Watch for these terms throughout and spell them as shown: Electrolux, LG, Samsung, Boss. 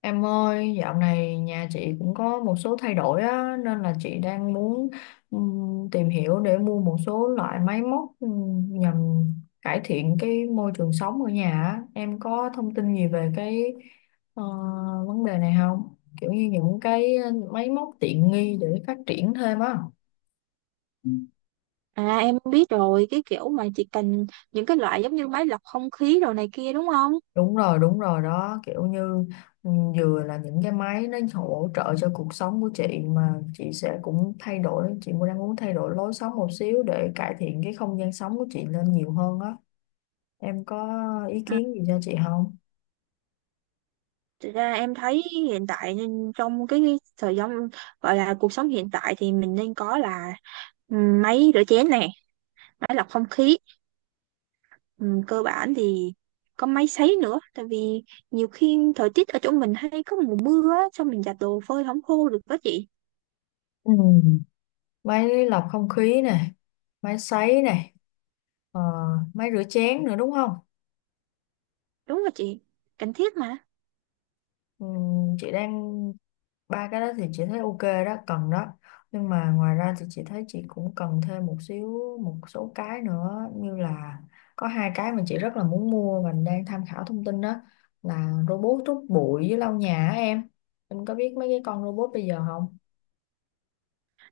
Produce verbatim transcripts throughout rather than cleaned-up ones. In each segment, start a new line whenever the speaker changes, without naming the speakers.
Em ơi, dạo này nhà chị cũng có một số thay đổi á, nên là chị đang muốn ừm, tìm hiểu để mua một số loại máy móc ừm, nhằm cải thiện cái môi trường sống ở nhà á. Em có thông tin gì về cái ờ, vấn đề này không? Kiểu như những cái máy móc tiện nghi để phát triển thêm á.
À em biết rồi, cái kiểu mà chỉ cần những cái loại giống như máy lọc không khí đồ này kia đúng không?
Đúng rồi, đúng rồi đó, kiểu như ừ, vừa là những cái máy nó hỗ trợ cho cuộc sống của chị, mà chị sẽ cũng thay đổi, chị cũng đang muốn thay đổi lối sống một xíu để cải thiện cái không gian sống của chị lên nhiều hơn á. Em có ý
Ừ.
kiến gì cho chị không?
Thực ra em thấy hiện tại nên trong cái thời gian gọi là cuộc sống hiện tại thì mình nên có là ừ, máy rửa chén nè, máy lọc không khí, ừ, cơ bản thì có máy sấy nữa, tại vì nhiều khi thời tiết ở chỗ mình hay có mùa mưa á, xong mình giặt đồ phơi không khô được đó chị,
Ừ. Máy lọc không khí này, máy sấy này, ờ, máy rửa chén nữa đúng không?
đúng rồi chị, cần thiết mà.
Ừm, chị đang, ba cái đó thì chị thấy ok đó, cần đó, nhưng mà ngoài ra thì chị thấy chị cũng cần thêm một xíu, một số cái nữa như là có hai cái mà chị rất là muốn mua và đang tham khảo thông tin, đó là robot hút bụi với lau nhà á em. Em có biết mấy cái con robot bây giờ không?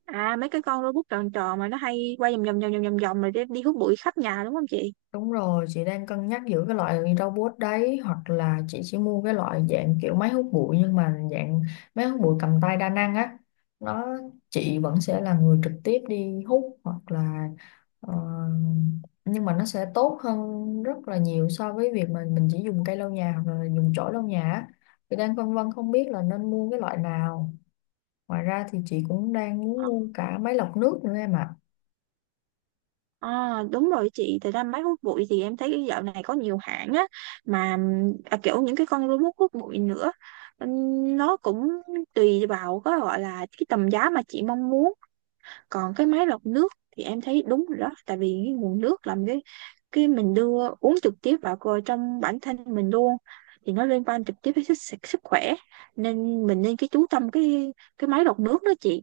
À mấy cái con robot tròn tròn mà nó hay quay vòng vòng vòng vòng vòng vòng rồi đi đi hút bụi khắp nhà đúng không chị?
Đúng rồi, chị đang cân nhắc giữa cái loại robot đấy hoặc là chị chỉ mua cái loại dạng kiểu máy hút bụi nhưng mà dạng máy hút bụi cầm tay đa năng á. Nó, chị vẫn sẽ là người trực tiếp đi hút hoặc là ờ, nhưng mà nó sẽ tốt hơn rất là nhiều so với việc mà mình chỉ dùng cây lau nhà hoặc là dùng chổi lau nhà á. Chị đang phân vân không biết là nên mua cái loại nào. Ngoài ra thì chị cũng đang muốn mua cả máy lọc nước nữa em ạ.
À, đúng rồi chị, thật ra máy hút bụi thì em thấy dạo này có nhiều hãng á mà ừm, à, kiểu những cái con robot hút bụi nữa. Ừm, nó cũng tùy vào có gọi là cái tầm giá mà chị mong muốn, còn cái máy lọc nước thì em thấy đúng rồi đó, tại vì cái nguồn nước làm cái cái mình đưa uống trực tiếp vào cơ- trong bản thân mình luôn thì nó liên quan trực tiếp đến sức, sức khỏe, nên mình nên cái chú tâm cái cái máy lọc nước đó chị.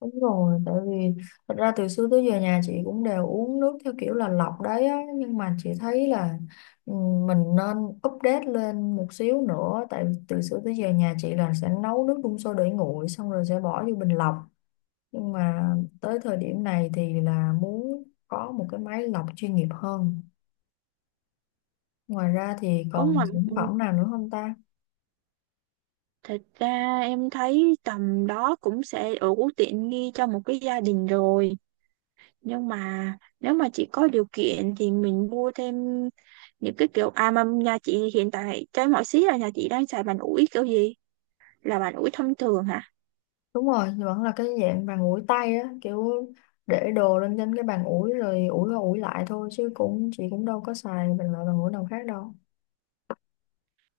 Đúng rồi, tại vì thật ra từ xưa tới giờ nhà chị cũng đều uống nước theo kiểu là lọc đấy á, nhưng mà chị thấy là ừ, mình nên update lên một xíu nữa, tại vì từ xưa tới giờ nhà chị là sẽ nấu nước đun sôi để nguội xong rồi sẽ bỏ vô bình lọc, nhưng mà tới thời điểm này thì là muốn có một cái máy lọc chuyên nghiệp hơn. Ngoài ra thì
Có
còn
mà
sản phẩm nào nữa không ta?
thật ra em thấy tầm đó cũng sẽ đủ tiện nghi cho một cái gia đình rồi. Nhưng mà nếu mà chị có điều kiện thì mình mua thêm những cái kiểu à mà nhà chị hiện tại trái mọi xí là nhà chị đang xài bàn ủi kiểu gì? Là bàn ủi thông thường hả?
Đúng rồi, vẫn là cái dạng bàn ủi tay á, kiểu để đồ lên trên cái bàn ủi rồi ủi qua ủi lại thôi, chứ cũng, chị cũng đâu có xài bằng loại bàn ủi nào khác đâu.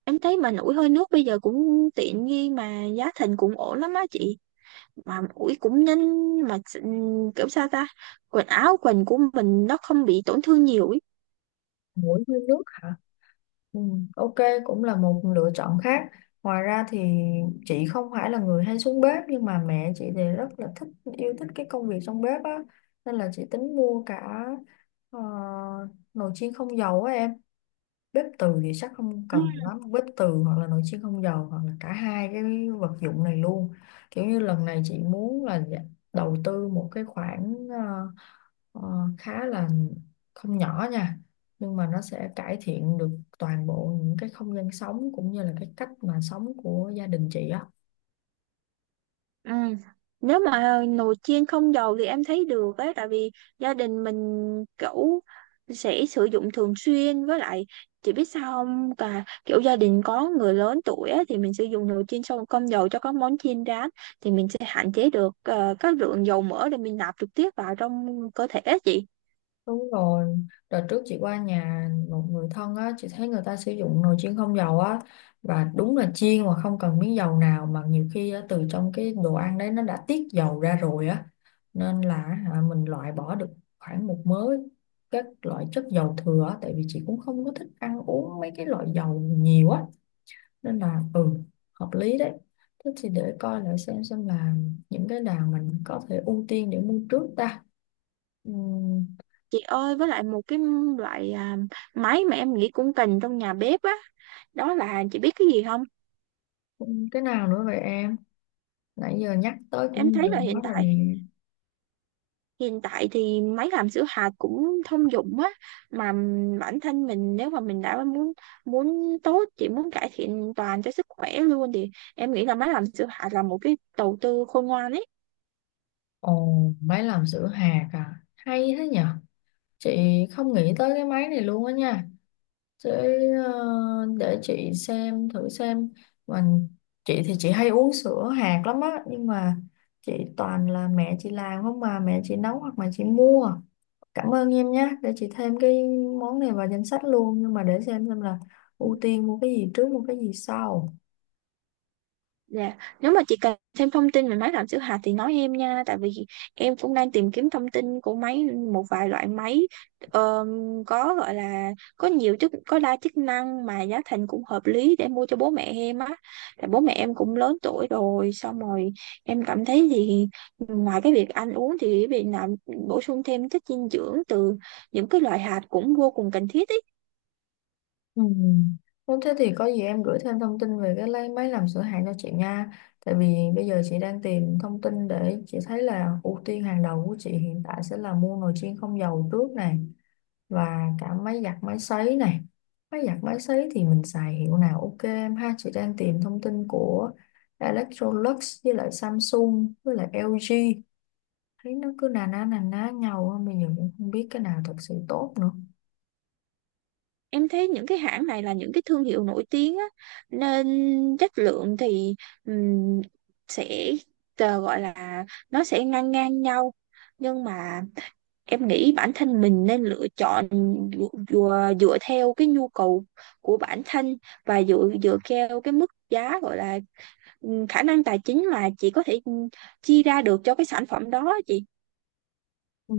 Em thấy bàn ủi hơi nước bây giờ cũng tiện nghi mà giá thành cũng ổn lắm á chị. Mà ủi cũng nhanh mà s- kiểu sao ta? Quần áo quần của mình nó không bị tổn thương nhiều ý.
Mũi với nước hả? Ừ, ok, cũng là một lựa chọn khác. Ngoài ra thì chị không phải là người hay xuống bếp nhưng mà mẹ chị thì rất là thích, yêu thích cái công việc trong bếp á, nên là chị tính mua cả ờ, nồi chiên không dầu á em. Bếp từ thì chắc không cần lắm, bếp từ hoặc là nồi chiên không dầu hoặc là cả hai cái vật dụng này luôn. Kiểu như lần này chị muốn là dạ- đầu tư một cái khoản ờ, ờ, khá là không nhỏ nha, nhưng mà nó sẽ cải thiện được toàn bộ những cái không gian sống cũng như là cái cách mà sống của gia đình chị á.
Ừ. Nếu mà nồi chiên không dầu thì em thấy được ấy, tại vì gia đình mình kiểu sẽ sử dụng thường xuyên, với lại chị biết sao không, cả kiểu gia đình có người lớn tuổi á, thì mình sử dụng nồi chiên xong không dầu cho các món chiên rán thì mình sẽ hạn chế được ờ, các lượng dầu mỡ để mình nạp trực tiếp vào trong cơ thể á chị.
Đúng rồi, đợt trước chị qua nhà một người thân á, chị thấy người ta sử dụng nồi chiên không dầu á và đúng là chiên mà không cần miếng dầu nào, mà nhiều khi á, từ trong cái đồ ăn đấy nó đã tiết dầu ra rồi á, nên là hả, mình loại bỏ được khoảng một mớ các loại chất dầu thừa á, tại vì chị cũng không có thích ăn uống mấy cái loại dầu nhiều á, nên là ừ hợp lý đấy. Thế thì để coi lại xem xem là những cái nào mình có thể ưu tiên để mua trước ta. Ừ.
Chị ơi, với lại một cái loại à, máy mà em nghĩ cũng cần trong nhà bếp á, đó là chị biết cái gì không?
Cái nào nữa vậy em? Nãy giờ nhắc tới cũng
Em thấy
nhiều
là hiện
quá rồi nè.
tại, hiện tại thì máy làm sữa hạt cũng thông dụng á, mà bản thân mình nếu mà mình đã muốn muốn tốt chỉ muốn cải thiện toàn cho sức khỏe luôn thì em nghĩ là máy làm sữa hạt là một cái đầu tư khôn ngoan ấy.
Ồ, máy làm sữa hạt à? Hay thế nhở? Chị không nghĩ tới cái máy này luôn á nha. Để, để chị xem, thử xem. Mình, chị thì chị hay uống sữa hạt lắm á. Nhưng mà chị toàn là mẹ chị làm không, mà mẹ chị nấu hoặc mà chị mua. Cảm ơn em nhé. Để chị thêm cái món này vào danh sách luôn. Nhưng mà để xem xem là ưu tiên mua cái gì trước, mua cái gì sau.
Dạ, nếu mà chị cần thêm thông tin về máy làm sữa hạt thì nói em nha, tại vì em cũng đang tìm kiếm thông tin của máy một vài loại máy ờm, có gọi là có nhiều chức có đa chức năng mà giá thành cũng hợp lý để mua cho bố mẹ em á. Tại bố mẹ em cũng lớn tuổi rồi, xong rồi em cảm thấy thì ngoài cái việc ăn uống thì việc làm bổ sung thêm chất dinh dưỡng từ những cái loại hạt cũng vô cùng cần thiết ý.
Ừ. Nếu thế thì có gì em gửi thêm thông tin về cái lấy máy làm sửa hàng cho chị nha. Tại vì bây giờ chị đang tìm thông tin để chị thấy là ưu tiên hàng đầu của chị hiện tại sẽ là mua nồi chiên không dầu trước này và cả máy giặt máy sấy này. Máy giặt máy sấy thì mình xài hiệu nào ok em ha. Chị đang tìm thông tin của Electrolux với lại Samsung với lại e lờ giê. Thấy nó cứ nà ná nà ná nhau á, bây giờ cũng không biết cái nào thật sự tốt nữa.
Em thấy những cái hãng này là những cái thương hiệu nổi tiếng á, nên chất lượng thì ừm, sẽ ờ, gọi là nó sẽ ngang ngang nhau. Nhưng mà em nghĩ bản thân mình nên lựa chọn dựa, dựa theo cái nhu cầu của bản thân và dựa dựa theo cái mức giá, gọi là ừm, khả năng tài chính mà chị có thể ừm, chi ra được cho cái sản phẩm đó chị.
Ừ,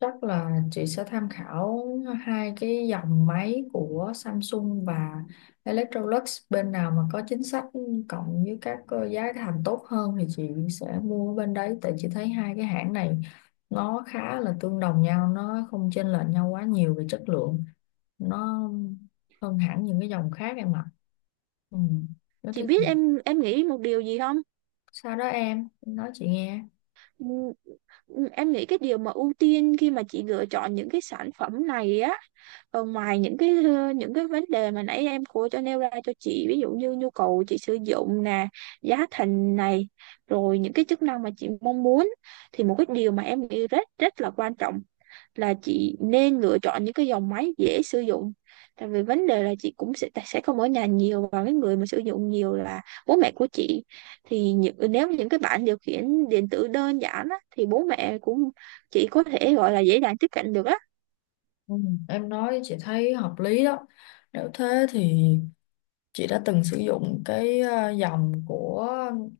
chắc là chị sẽ tham khảo hai cái dòng máy của Samsung và Electrolux, bên nào mà có chính sách cộng với các ờ, giá thành tốt hơn thì chị sẽ mua ở bên đấy, tại chị thấy hai cái hãng này nó khá là tương đồng nhau, nó không chênh lệch nhau quá nhiều về chất lượng, nó hơn hẳn những cái dòng khác em ạ. Ừ. Nó
Chị
thế
biết em em nghĩ một điều gì không?
sao đó em nói chị nghe.
Ừ, em nghĩ cái điều mà ưu tiên khi mà chị lựa chọn những cái sản phẩm này á, ờ, ngoài những cái ờ, những cái vấn đề mà nãy em cô cho nêu ra cho chị, ví dụ như nhu cầu chị sử dụng nè, giá thành này, rồi những cái chức năng mà chị mong muốn, thì một cái điều mà em nghĩ rất rất là quan trọng là chị nên lựa chọn những cái dòng máy dễ sử dụng, tại vì vấn đề là chị cũng sẽ sẽ không ở nhà nhiều và cái người mà sử dụng nhiều là bố mẹ của chị, thì những, nếu những cái bảng điều khiển điện tử đơn giản á, thì bố mẹ cũng chị có thể gọi là dễ dàng tiếp cận được á.
Ừ, em nói chị thấy hợp lý đó. Nếu thế thì chị đã từng sử dụng cái ờ, dòng của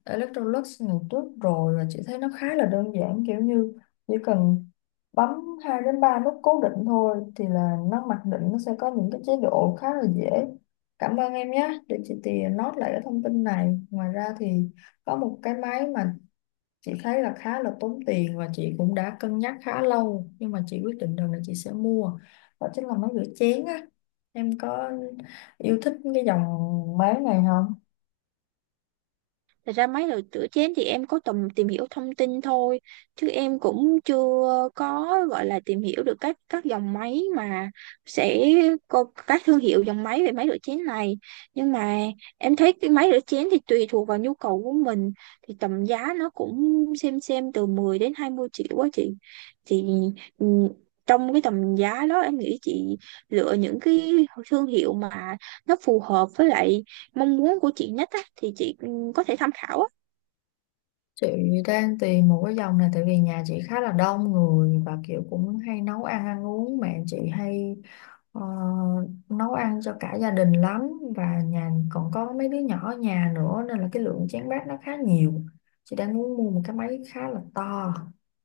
Electrolux ngày trước rồi và chị thấy nó khá là đơn giản, kiểu như chỉ cần bấm hai đến ba nút cố định thôi thì là nó mặc định, nó sẽ có những cái chế độ khá là dễ. Cảm ơn em nhé, để chị tìa note lại cái thông tin này. Ngoài ra thì có một cái máy mà chị thấy là khá là tốn tiền và chị cũng đã cân nhắc khá lâu nhưng mà chị quyết định rằng là chị sẽ mua, đó chính là máy rửa chén á. Em có yêu thích cái dòng máy này không?
Thật ra mấy đồ rửa chén thì em có tầm tìm hiểu thông tin thôi, chứ em cũng chưa có gọi là tìm hiểu được các các dòng máy mà sẽ có các thương hiệu dòng máy về máy rửa chén này, nhưng mà em thấy cái máy rửa chén thì tùy thuộc vào nhu cầu của mình thì tầm giá nó cũng xem xem từ mười đến hai mươi triệu quá chị, thì ừ, trong cái tầm giá đó em nghĩ chị lựa những cái thương hiệu mà nó phù hợp với lại mong muốn của chị nhất á, thì chị ừ, có thể tham khảo á.
Chị đang tìm một cái dòng này tại vì nhà chị khá là đông người và kiểu cũng hay nấu ăn, ăn uống, mẹ chị hay ờ, nấu ăn cho cả gia đình lắm, và nhà còn có mấy đứa nhỏ ở nhà nữa nên là cái lượng chén bát nó khá nhiều. Chị đang muốn mua một cái máy khá là to.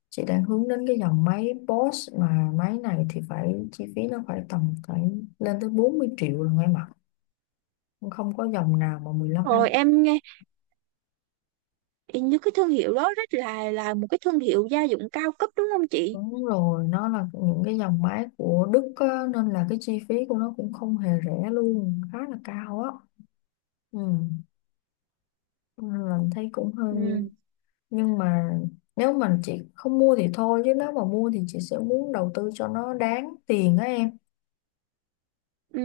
Chị đang hướng đến cái dòng máy Boss, mà máy này thì phải, chi phí nó phải tầm, phải lên tới bốn mươi triệu rồi em ạ, không có dòng nào mà mười lăm.
Rồi em nghe như cái thương hiệu đó rất là là một cái thương hiệu gia dụng cao cấp đúng không chị?
Đúng rồi, nó là những cái dòng máy của Đức á, nên là cái chi phí của nó cũng không hề rẻ luôn, khá là cao á. Ừ. Nên là thấy cũng hơi,
Ừ.
nhưng mà nếu mà chị không mua thì thôi chứ nếu mà mua thì chị sẽ muốn đầu tư cho nó đáng tiền á em.
Ừ,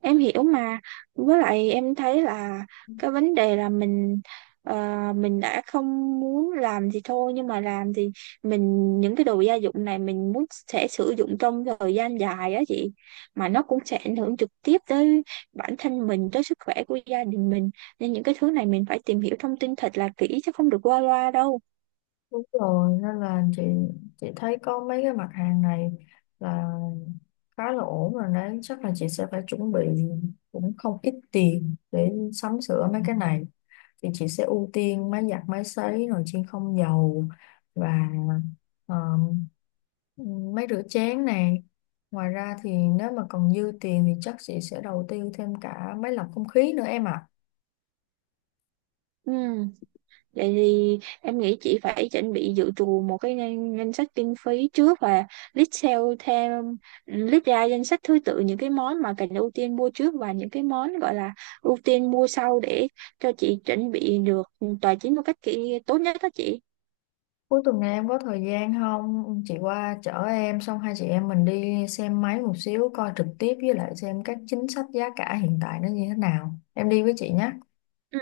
em hiểu mà, với lại em thấy là cái vấn đề là mình ờ, mình đã không muốn làm gì thôi, nhưng mà làm thì mình những cái đồ gia dụng này mình muốn sẽ sử dụng trong thời gian dài á chị, mà nó cũng sẽ ảnh hưởng trực tiếp tới bản thân mình, tới sức khỏe của gia đình mình, nên những cái thứ này mình phải tìm hiểu thông tin thật là kỹ chứ không được qua loa đâu.
Đúng rồi, nên là chị chị thấy có mấy cái mặt hàng này là khá là ổn rồi đấy, chắc là chị sẽ phải chuẩn bị cũng không ít tiền để sắm sửa mấy cái này. Thì chị sẽ ưu tiên máy giặt, máy sấy, nồi chiên không dầu và ờ, máy rửa chén này. Ngoài ra thì nếu mà còn dư tiền thì chắc chị sẽ đầu tư thêm cả máy lọc không khí nữa em ạ.
Ừ. Vậy thì em nghĩ chị phải chuẩn bị dự trù một cái ngân, ngân sách kinh phí trước và list sale theo list ra danh sách thứ tự những cái món mà cần ưu tiên mua trước và những cái món gọi là ưu tiên mua sau để cho chị chuẩn bị được tài chính một cách kỹ tốt nhất đó chị.
Cuối tuần này em có thời gian không? Chị qua chở em xong hai chị em mình đi xem máy một xíu, coi trực tiếp với lại xem các chính sách giá cả hiện tại nó như thế nào. Em đi với chị nhé.
Ừ.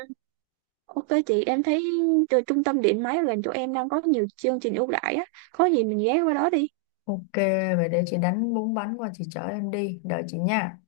Ok chị, em thấy từ trung tâm điện máy gần chỗ em đang có nhiều chương trình ưu đãi á, có gì mình ghé qua đó đi.
Ok, vậy để chị đánh bún bánh qua chị chở em đi. Đợi chị nha.